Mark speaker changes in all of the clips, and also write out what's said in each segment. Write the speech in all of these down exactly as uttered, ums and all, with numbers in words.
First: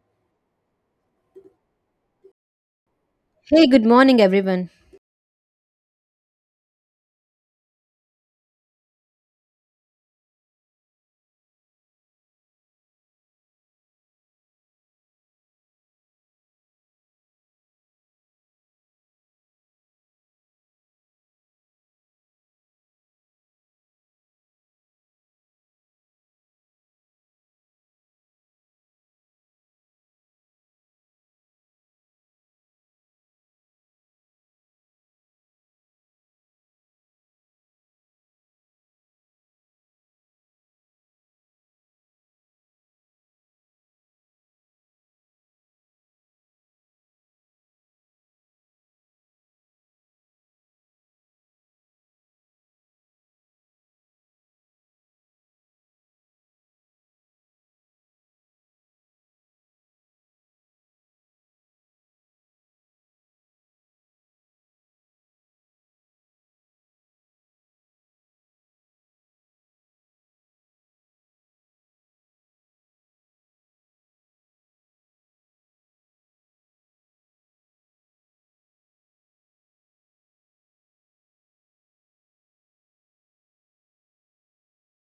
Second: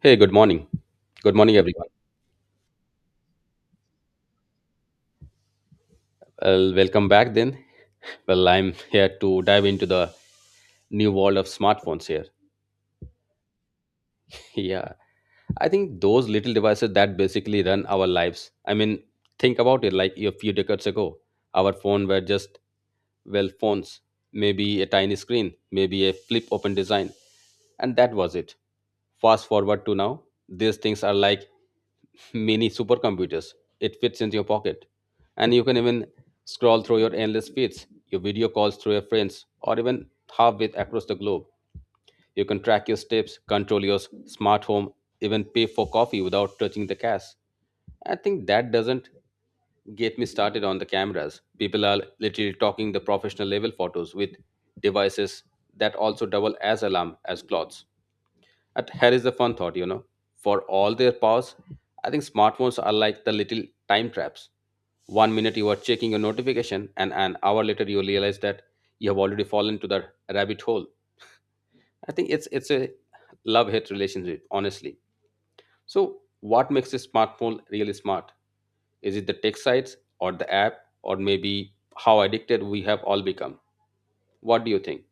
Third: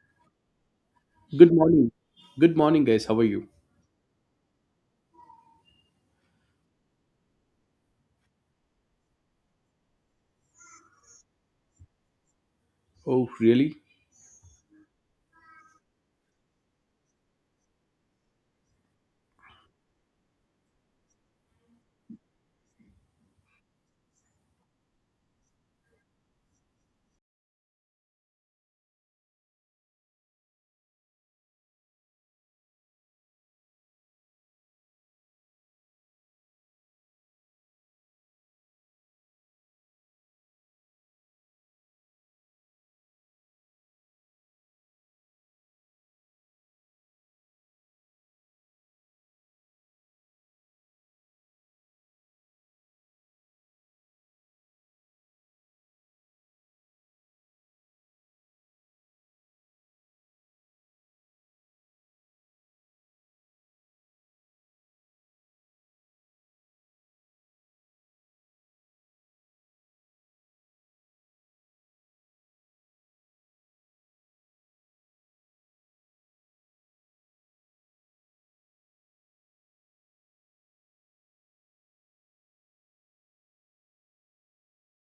Speaker 1: Hey, good morning. Good
Speaker 2: Good
Speaker 1: morning, everyone.
Speaker 2: morning. Good morning, guys. How are you?
Speaker 3: Hey, good morning, everyone.
Speaker 1: Well, welcome back then. Well, I'm here to dive into the new world of smartphones here.
Speaker 2: Oh, really?
Speaker 1: Yeah, I think those little devices that basically run our lives. I mean, think about it, like a few decades ago, our phone were just, well, phones, maybe a tiny screen, maybe a flip open design, and that was it. Fast forward to now, these things are like mini supercomputers. It fits into your pocket, and you can even scroll through your endless feeds, your video calls through your friends, or even halfway across the globe. You can track your steps, control your s- smart home, even pay for coffee without touching the cash. I think that doesn't get me started on the cameras. People are literally talking the professional level photos with devices that also double as alarm as clocks. But here is the fun thought, you know, for all their powers, I think smartphones are like the little time traps. One minute you are checking your notification, and an hour later you realize that you have already fallen to the rabbit hole. I think it's it's a love hate relationship, honestly. So, what makes a smartphone really smart? Is it the tech sites or the app, or maybe how addicted we have all become? What do you think?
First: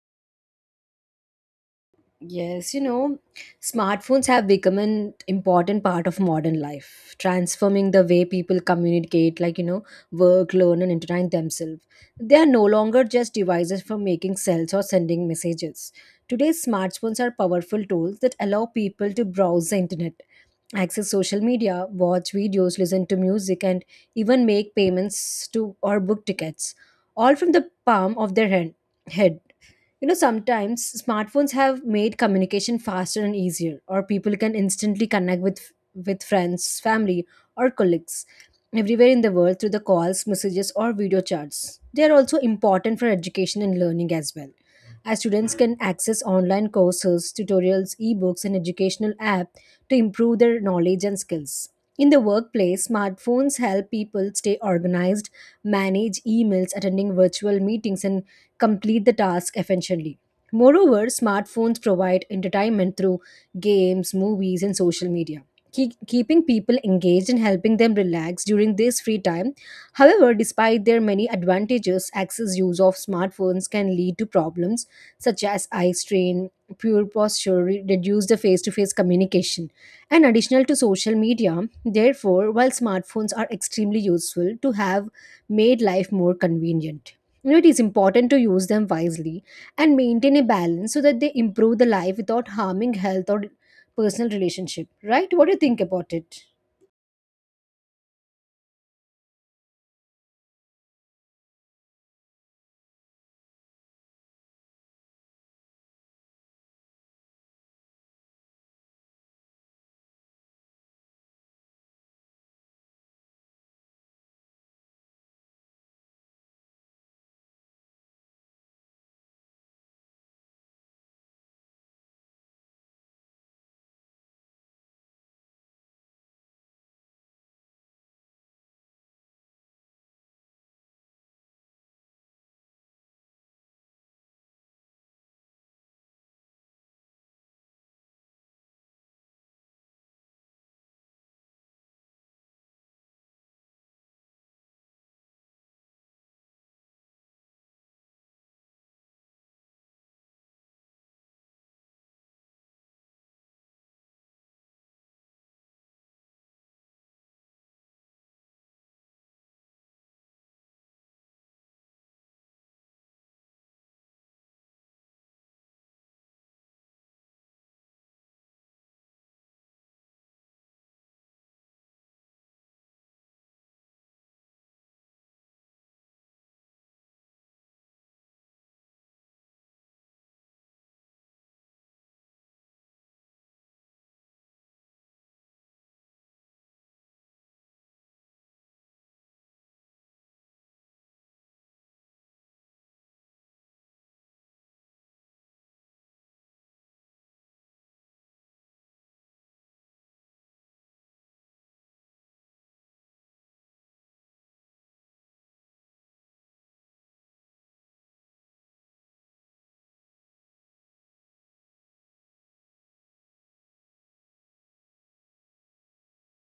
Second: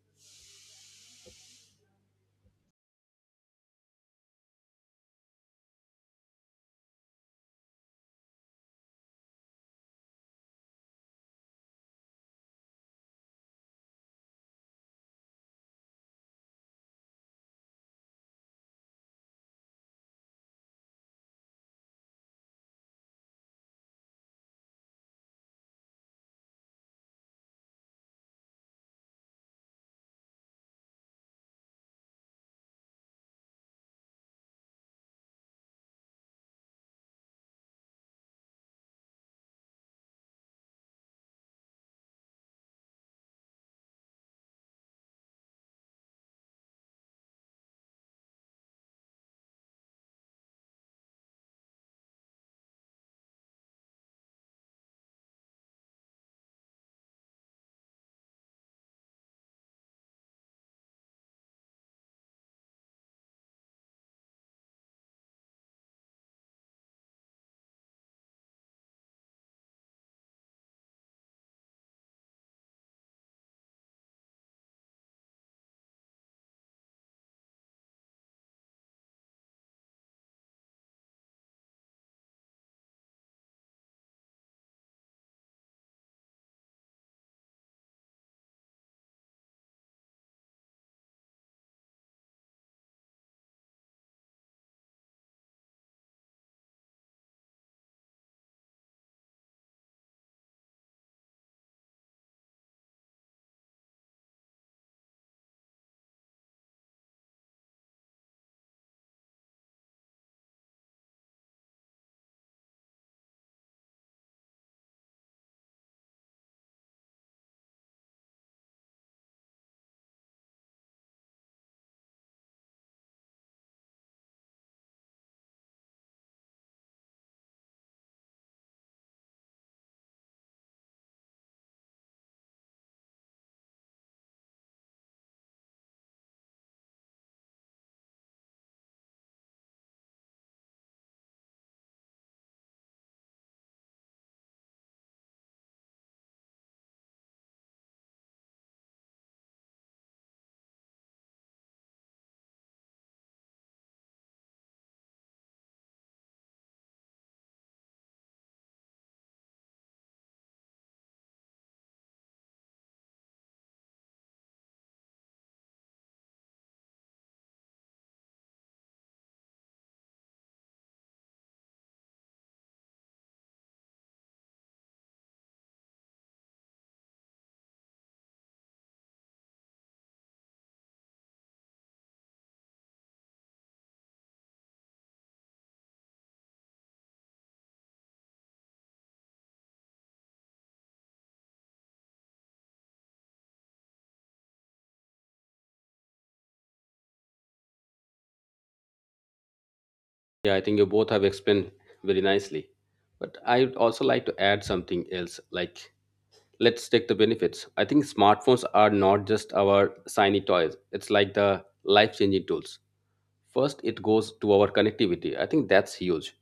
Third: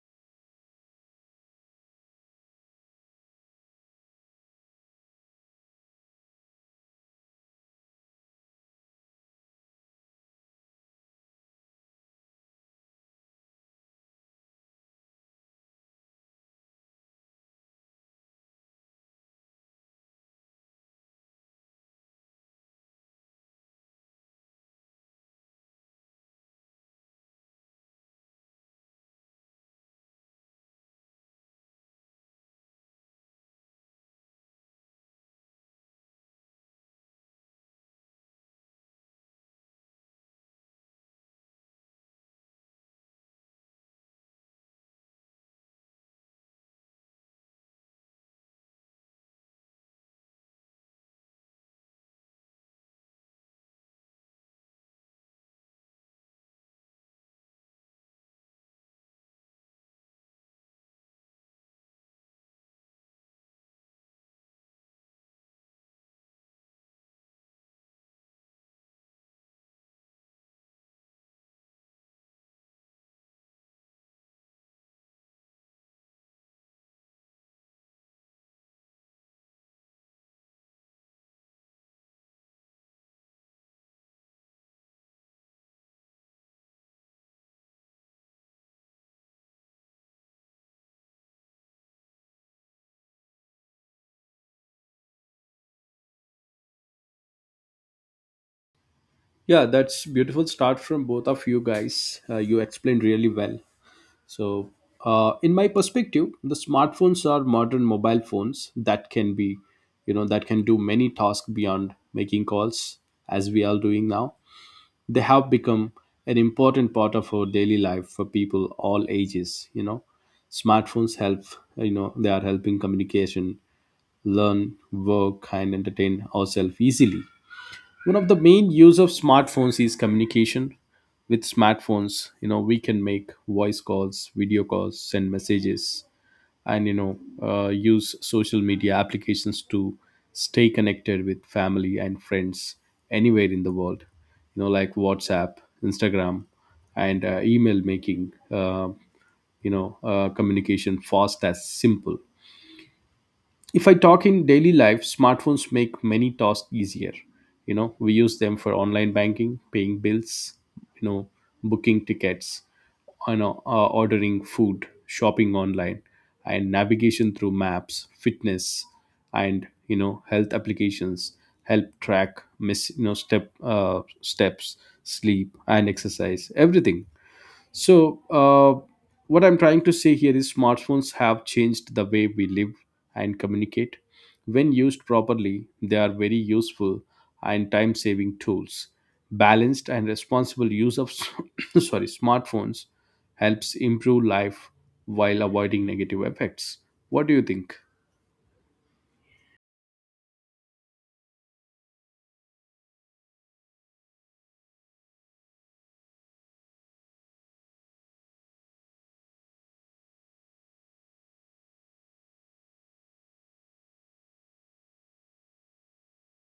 Speaker 3: Yes, you know, smartphones have become an important part of modern life, transforming the way people communicate, like, you know, work, learn, and entertain themselves. They are no longer just devices for making sales or sending messages. Today's smartphones are powerful tools that allow people to browse the internet, access social media, watch videos, listen to music, and even make payments to or book tickets, all from the palm of their hand, head. You know, sometimes smartphones have made communication faster and easier, or people can instantly connect with with friends, family, or colleagues everywhere in the world through the calls, messages, or video chats. They are also important for education and learning as well as students can access online courses, tutorials, ebooks, and educational apps to improve their knowledge and skills. In the workplace, smartphones help people stay organized, manage emails, attending virtual meetings, and complete the task efficiently. Moreover, smartphones provide entertainment through games, movies, and social media, keep, keeping people engaged and helping them relax during this free time. However, despite their many advantages, excess use of smartphones can lead to problems such as eye strain, poor posture, re- reduce the face to face communication. And additional to social media, therefore, while smartphones are extremely useful to have made life more convenient. You know, it is important to use them wisely and maintain a balance so that they improve the life without harming health or personal relationship. Right? What do you think about it?
Speaker 2: Yeah, that's beautiful start from both of you guys. Uh, you explained really well. So, uh, in my perspective, the smartphones are modern mobile phones that can be, you know, that can do many tasks beyond making calls, as we are doing now. They have become an important part of our daily life for people all ages. You know, smartphones help. You know, they are helping communication learn, work, and entertain ourselves easily. One of the main use of smartphones is communication. With smartphones, you know, we can make voice calls, video calls, send messages, and you know, uh, use social media applications to stay connected with family and friends anywhere in the world. You know, like WhatsApp, Instagram, and uh, email making. Uh, you know, uh, communication fast as simple if I talk in daily life smartphones make many tasks easier you know we use them for online banking paying bills you know booking tickets you know uh, ordering food shopping online and navigation through maps fitness and you know health applications help track miss you know step uh, steps sleep and exercise everything. So, uh, what I'm trying to say here is smartphones have changed the way we live and communicate. When used properly, they are very useful and time saving tools. Balanced and responsible use of sorry, smartphones helps improve life while avoiding negative effects. What do you think?
Speaker 1: Yeah, I think you both have explained very nicely. But I would also like to add something else, like let's take the benefits. I think smartphones are not just our shiny toys. It's like the life-changing tools. First, it goes to our connectivity. I think that's huge.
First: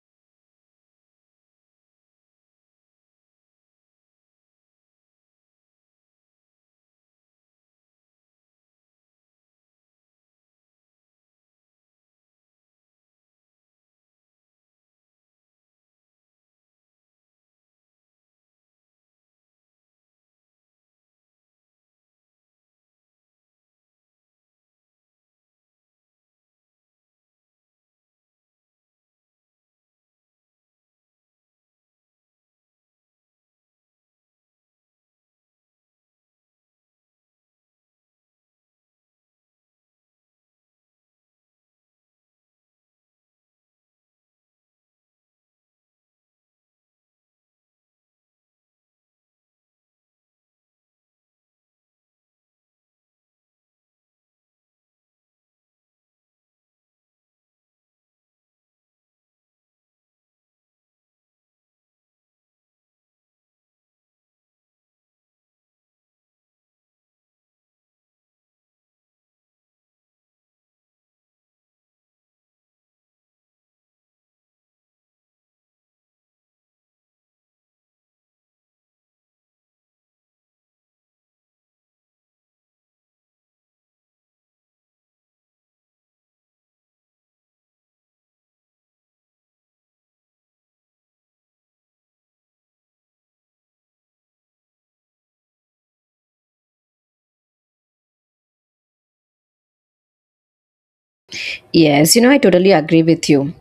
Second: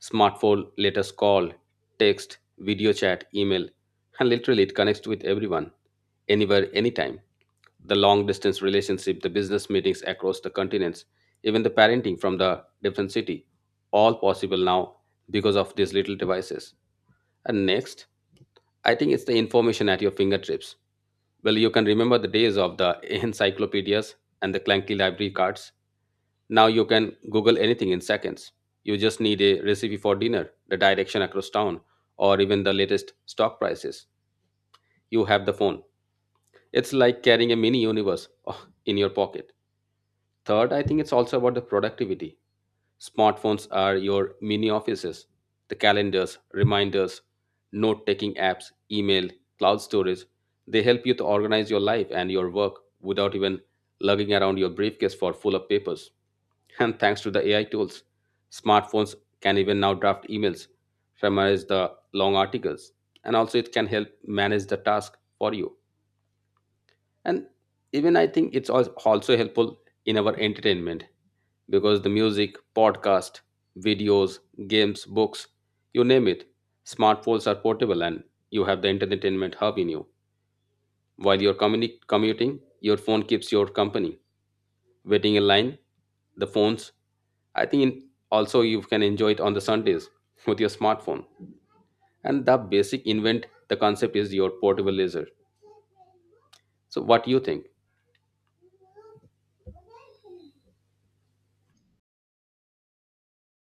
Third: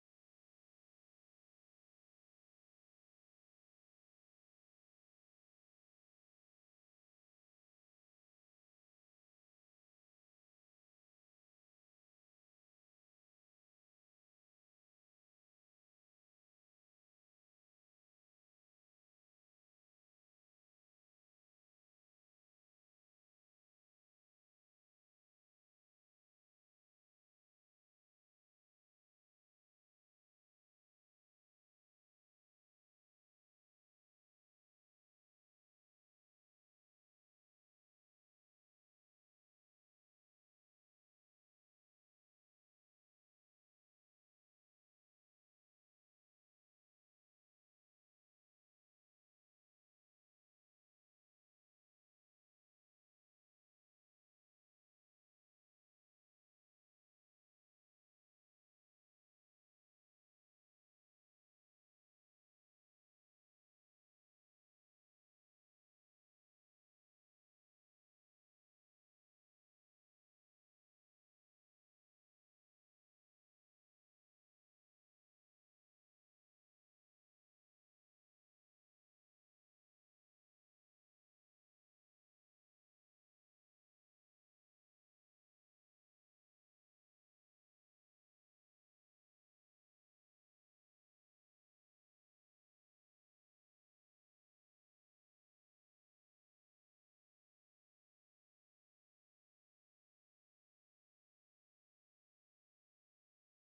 Speaker 1: Smartphone let us call, text, video chat, email, and literally it connects with everyone, anywhere, anytime. The long distance relationship, the business meetings across the continents, even the parenting from the different city, all possible now because of these little devices. And next, I think it's the information at your fingertips. Well, you can remember the days of the encyclopedias and the clunky library cards. Now you can Google anything in seconds. You just need a recipe for dinner, the direction across town, or even the latest stock prices. You have the phone. It's like carrying a mini universe in your pocket. Third, I think it's also about the productivity. Smartphones are your mini offices. The calendars, reminders, note taking apps, email, cloud storage, they help you to organize your life and your work without even lugging around your briefcase for full of papers. And thanks to the A I tools, smartphones can even now draft emails, summarize the long articles, and also it can help manage the task for you, and even I think it's als- also helpful in our entertainment because the music, podcast, videos, games, books, you name it, smartphones are portable, and you have the entertainment hub in you. While you're communi- commuting, your phone keeps your company. Waiting in line, the phones, I think in, also you can enjoy it on the Sundays with your smartphone. And the basic invent, the concept is your portable laser. So what do you think?
Speaker 3: Yes, you know, I totally agree with you.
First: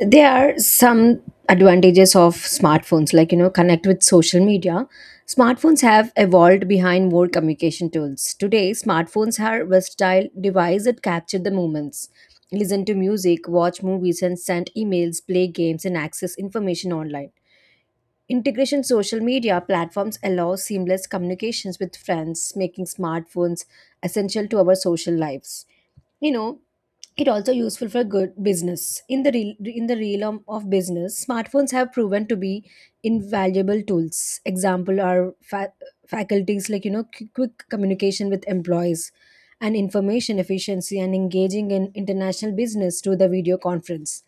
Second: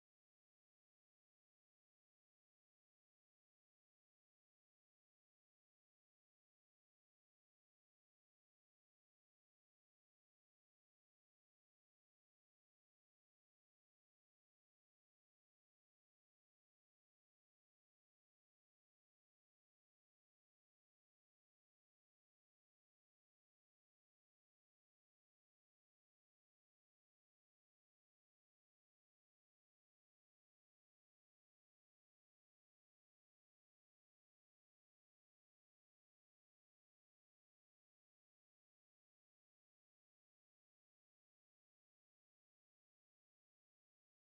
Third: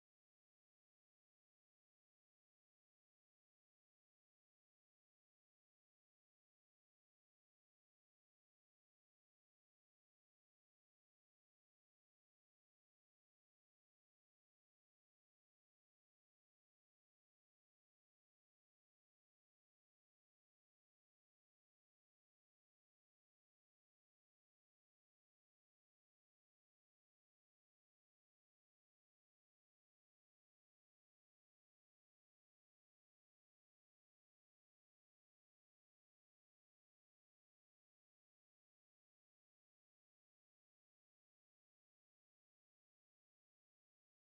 Speaker 3: There are some advantages of smartphones, like, you know, connect with social media. Smartphones have evolved behind more communication tools. Today, smartphones are versatile device that capture the moments, listen to music, watch movies and send emails, play games and access information online. Integration social media platforms allow seamless communications with friends, making smartphones essential to our social lives. You know, it also useful for good business in the real in the realm of business smartphones have proven to be invaluable tools example are fa- faculties like, you know, qu- quick communication with employees and information efficiency and engaging in international business through the video conference.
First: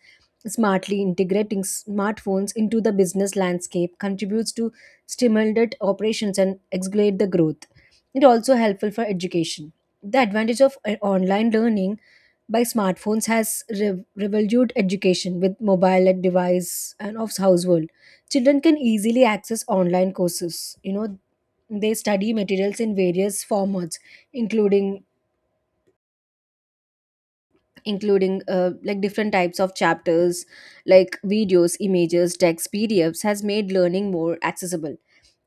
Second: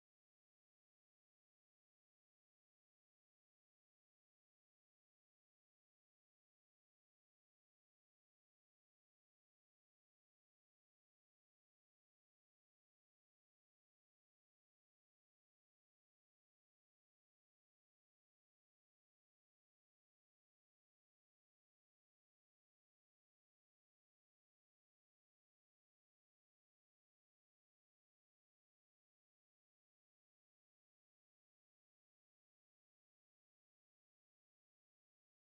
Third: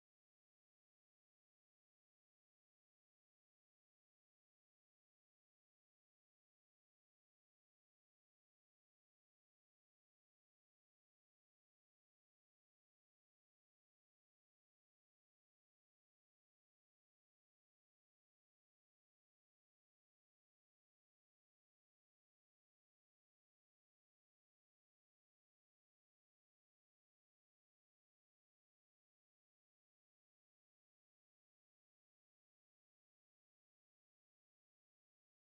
Speaker 3: Smartly integrating smartphones into the business landscape contributes to stimulate operations and accelerate the growth. It also helpful for education. The advantage of uh, online learning by smartphones has rev- revolutionized education with mobile and device and of household. Children can easily access online courses. You know, they study materials in various formats, including including uh, like different types of chapters like videos, images, text, pdfs has made learning more accessible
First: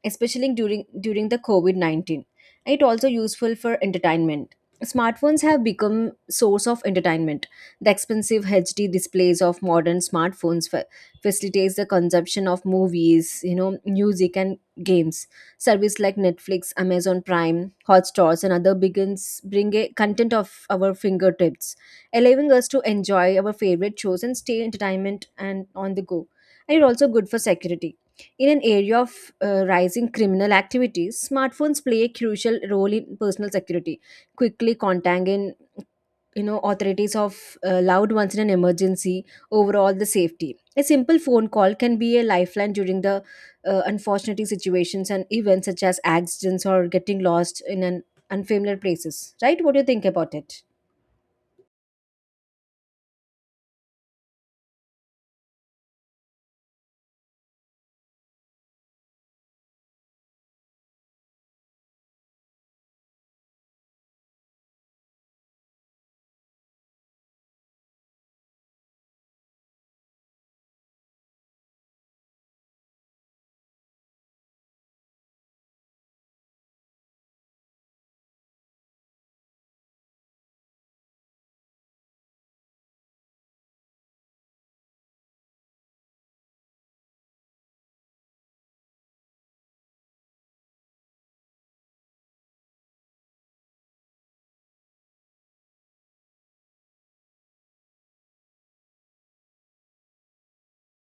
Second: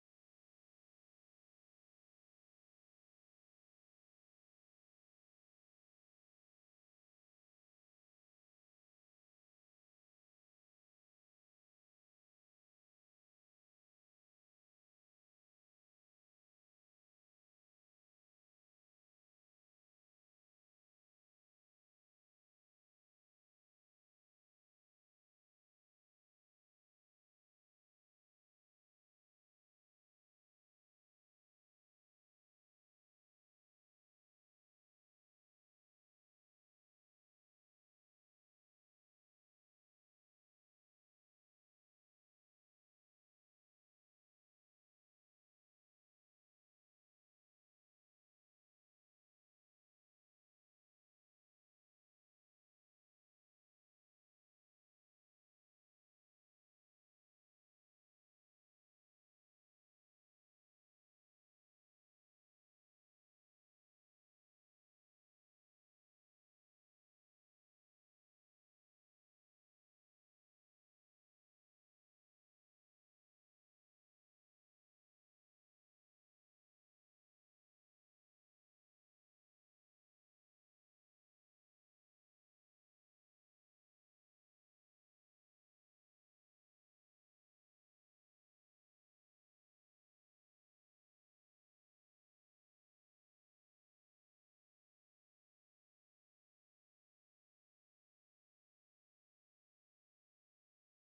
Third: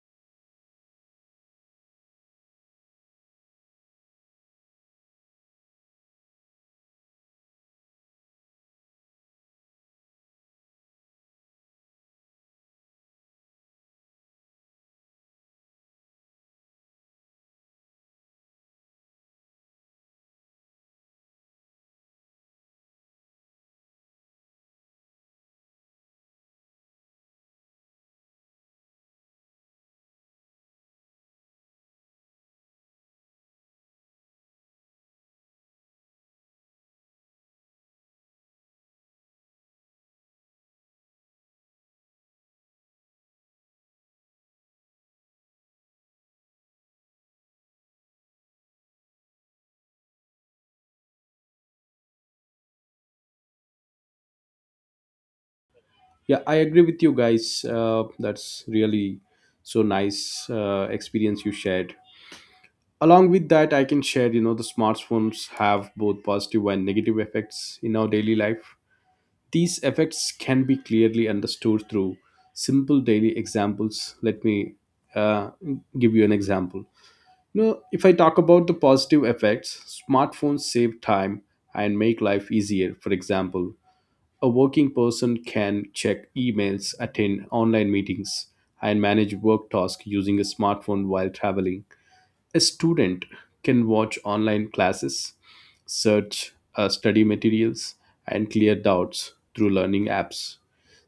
Speaker 3: especially during during the COVID nineteen. It also useful for entertainment. Smartphones have become source of entertainment. The expensive hd displays of modern smartphones fa- facilitates the consumption of movies, you know, music, and games. Service like Netflix, Amazon Prime, Hotstars, and other begins bring a content of our fingertips, allowing us to enjoy our favorite shows and stay entertainment and on the go. And it's also good for security. In an area of uh, rising criminal activities, smartphones play a crucial role in personal security, quickly contacting, you know, authorities of uh, loud ones in an emergency. Overall, the safety. A simple phone call can be a lifeline during the uh, unfortunate situations and events such as accidents or getting lost in an unfamiliar places. Right? What do you think about it?
Speaker 2: Yeah, I agree with you guys. Uh, that's really so nice uh, experience you shared. Along with that I can share you know the smartphones have both positive and negative effects in our daily life. These effects can be clearly understood through simple daily examples. Let me uh, give you an example. You know if I talk about the positive effects smartphones save time and make life easier. For example a working person can check emails attend online meetings and manage work tasks using a smartphone while traveling. A student can watch online classes, search uh, study materials, and clear doubts through learning apps.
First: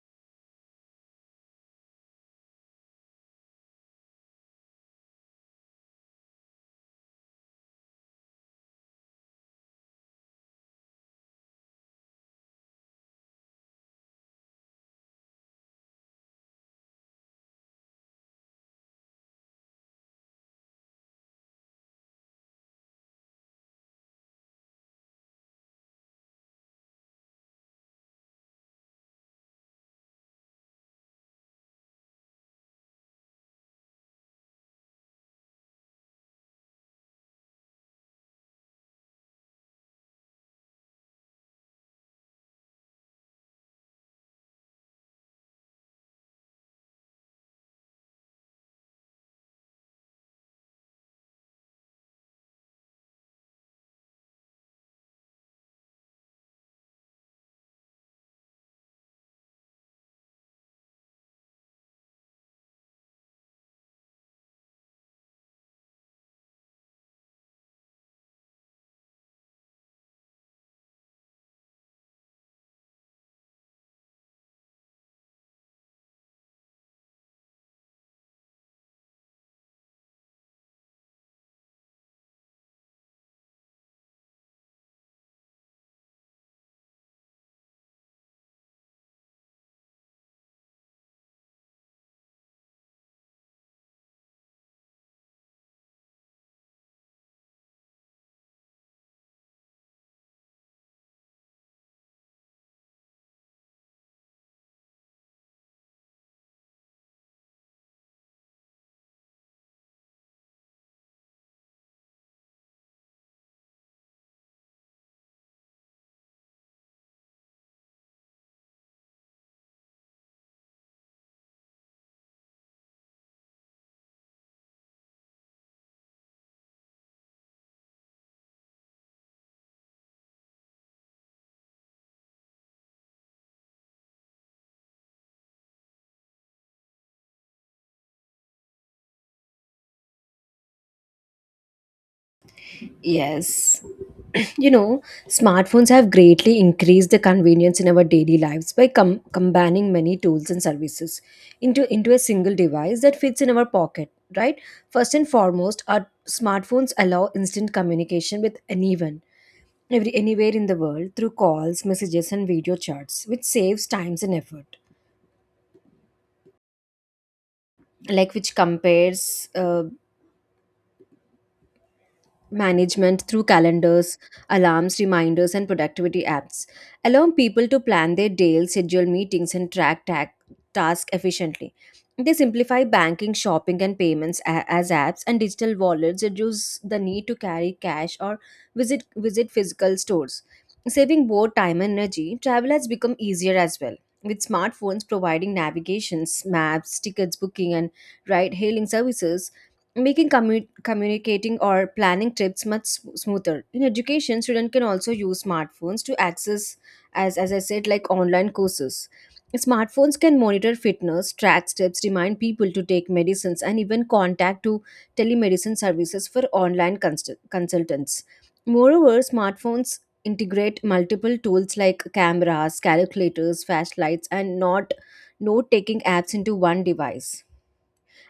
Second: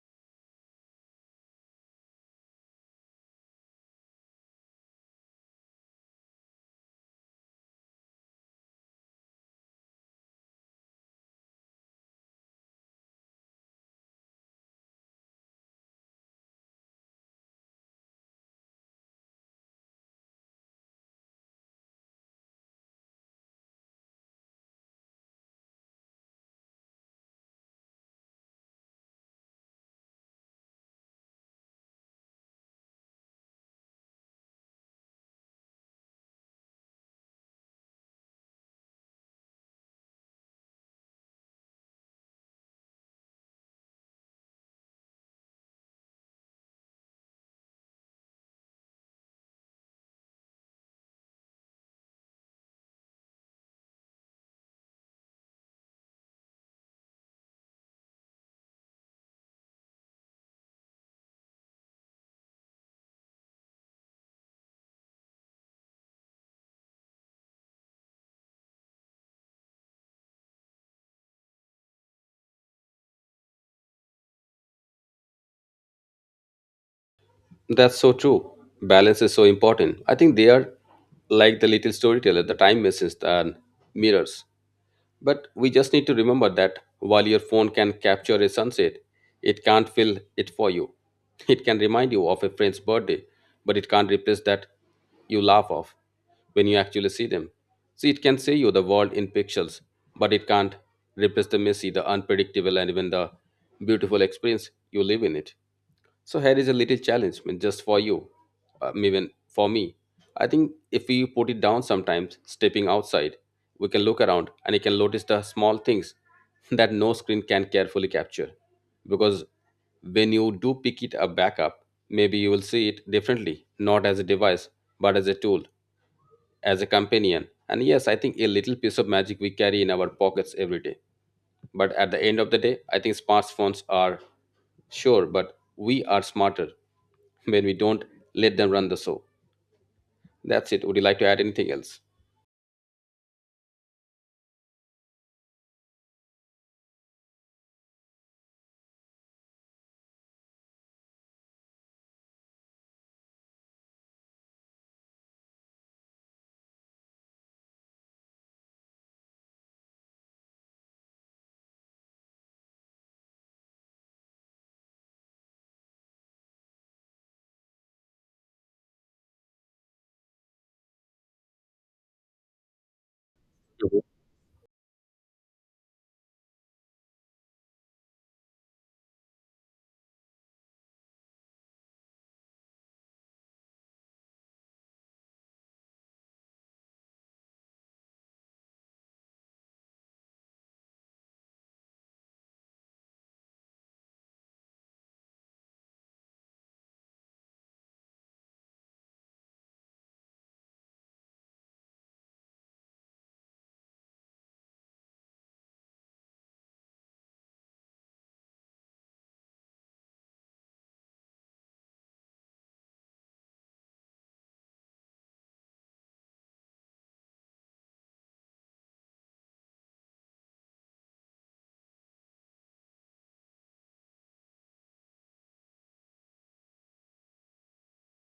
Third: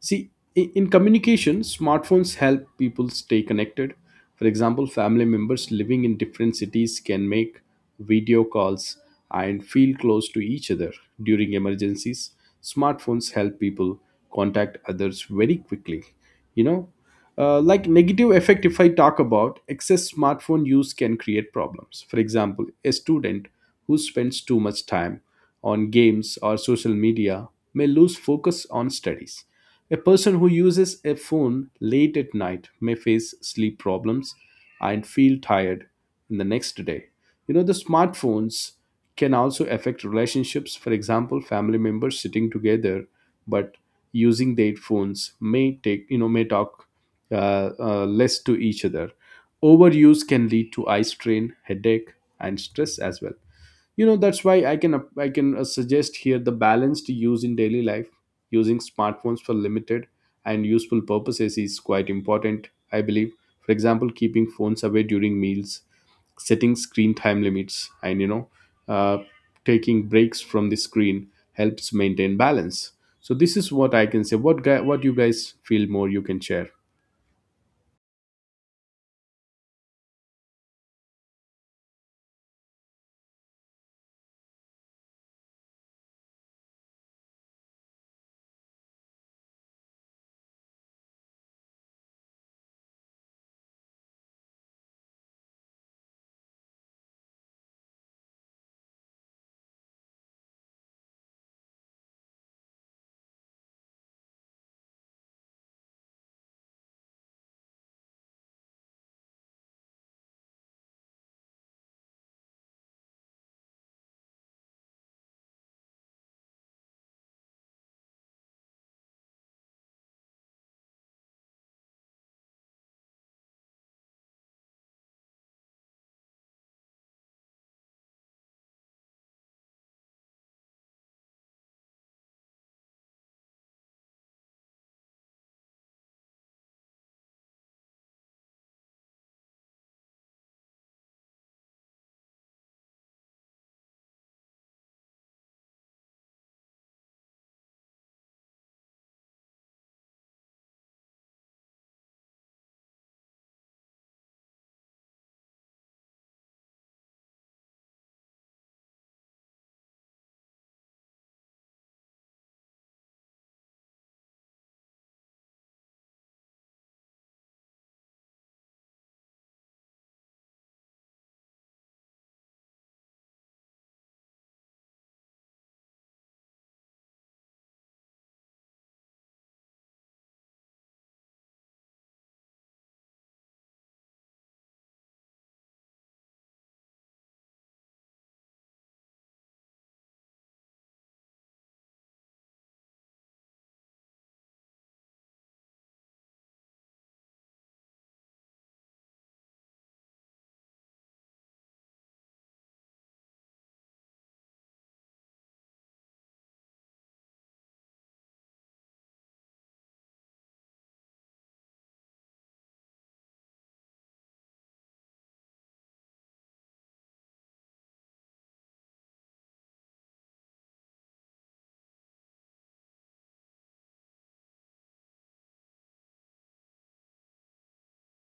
Speaker 2: See, i- in communication, smartphones help people stay connected. For example, family members living in different cities can make video calls and feel close to each other during emergencies. Smartphones help people contact others very quickly. You know, uh, like negative effect if I talk about excess smartphone use can create problems. For example a student who spends too much time on games or social media may lose focus on studies. A person who uses a phone late at night may face sleep problems and feel tired in the next day. You know the smartphones can also affect relationships. For example family members sitting together but using their phones may take you know may talk uh, uh, less to each other. Overuse can lead to eye strain, headache, and stress as well. You know that's why I can I can uh, suggest here the balanced use in daily life. Using smartphones for limited and useful purposes is quite important, I believe. For example, keeping phones away during meals, setting screen time limits, and you know, uh, taking breaks from the screen helps maintain balance. So this is what I can say. What guy, what you guys feel more, you can share.
Speaker 1: That's so true. Balance is so important. I think they are like the little storyteller, the time machines and mirrors. But we just need to remember that while your phone can capture a sunset, it can't fill it for you. It can remind you of a friend's birthday, but it can't replace that you laugh off when you actually see them. See, it can say you the world in pixels, but it can't replace the messy, the unpredictable, and even the beautiful experience you live in it. So here is a little challenge, I mean, just for you, uh, even for me. I think if we put it down sometimes, stepping outside, we can look around and you can notice the small things that no screen can carefully capture. Because when you do pick it up back up, maybe you will see it differently, not as a device, but as a tool, as a companion. And yes, I think a little piece of magic we carry in our pockets every day. But at the end of the day, I think smartphones are sure, but we are smarter when we don't let them run the show. That's it. Would you like to add anything else?
Speaker 3: Yes, you know, smartphones have greatly increased the convenience in our daily lives by com- combining many tools and services into, into a single device that fits in our pocket, right? First and foremost, our smartphones allow instant communication with anyone, every, anywhere in the world through calls, messages, and video chats, which saves times and effort. Like which compares uh, management through
Speaker 1: Mhm.
Speaker 3: calendars, alarms, reminders, and productivity apps, allowing people to plan their days, schedule meetings, and track ta- tasks efficiently. They simplify banking, shopping, and payments a- as apps and digital wallets, reduce the need to carry cash or visit visit physical stores, saving both time and energy. Travel has become easier as well. With smartphones providing navigations, maps, tickets booking, and ride-hailing services, making commu- communicating or planning trips much sm- smoother. In education students can also use smartphones to access, as as I said, like online courses. Smartphones can monitor fitness, track steps, remind people to take medicines, and even contact to telemedicine services for online consul- consultants. Moreover, smartphones integrate multiple tools like cameras, calculators, flashlights, and not note taking apps into one device.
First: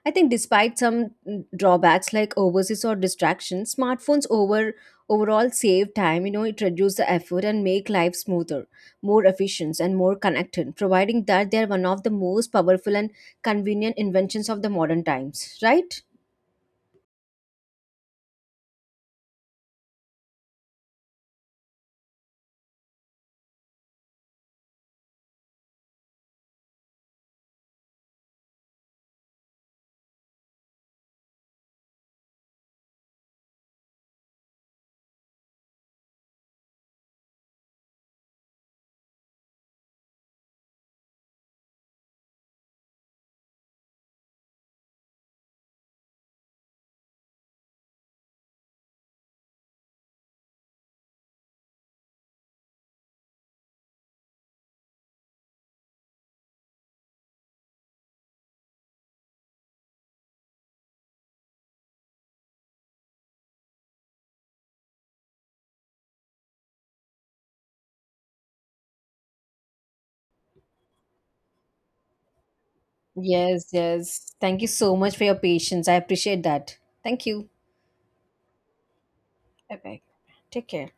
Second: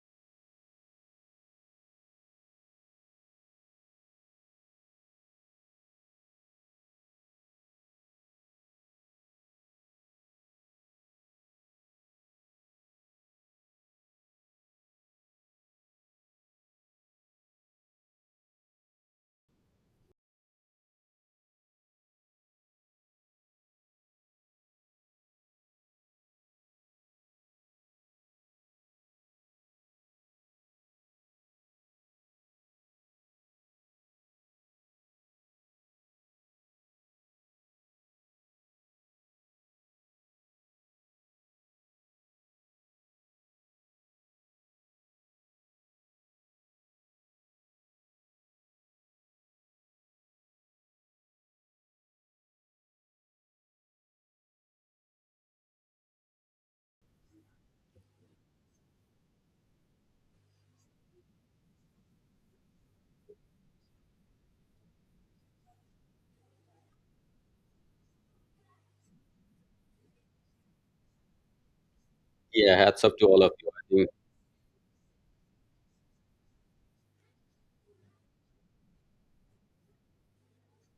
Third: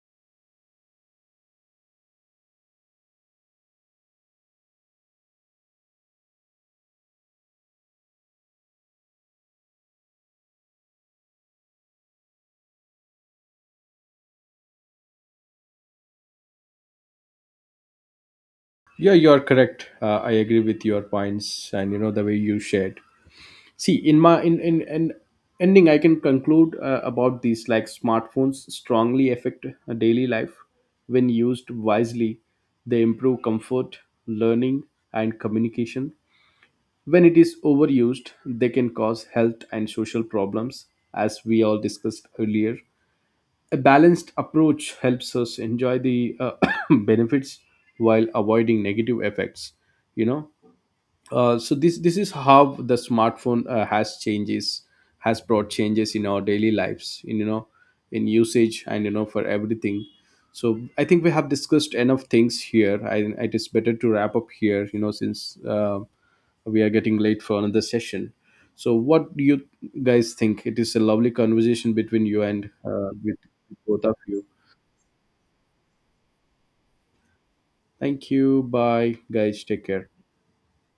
Speaker 3: I think despite some mm, drawbacks like overseas or distractions, smartphones over overall save time, you know, it reduces the effort and make life smoother, more efficient and more connected, providing that they're one of the most powerful and convenient inventions of the modern times, right?
Speaker 2: Yeah, you are correct. Uh, I agree with your points and you know the way you shared. See, in my in in, in ending, I can conclude uh, about these like smartphones strongly affect daily life when used wisely. They improve comfort, learning, and communication. When it is overused, they can cause health and social problems, as we all discussed earlier. A balanced approach helps us enjoy the uh, benefits while avoiding negative effects. You know, uh, so this this is how the smartphone uh, has changes has brought changes in our daily lives in you know in usage and you know for everything. So I think we have discussed enough things here. I, it is better to wrap up here you know since uh, we are getting late for another session. So what do you guys think, it is a lovely conversation between you and
Speaker 1: Yeah, hats
Speaker 2: uh,
Speaker 1: off to
Speaker 2: with
Speaker 1: all of
Speaker 3: Yes,
Speaker 1: you. I
Speaker 2: both of
Speaker 3: yes.
Speaker 2: you.
Speaker 3: Thank you so much for your patience. I appreciate that. Thank you.
Speaker 2: Thank you, bye guys,
Speaker 3: Bye
Speaker 2: take
Speaker 3: bye.
Speaker 2: care.
Speaker 3: Take care.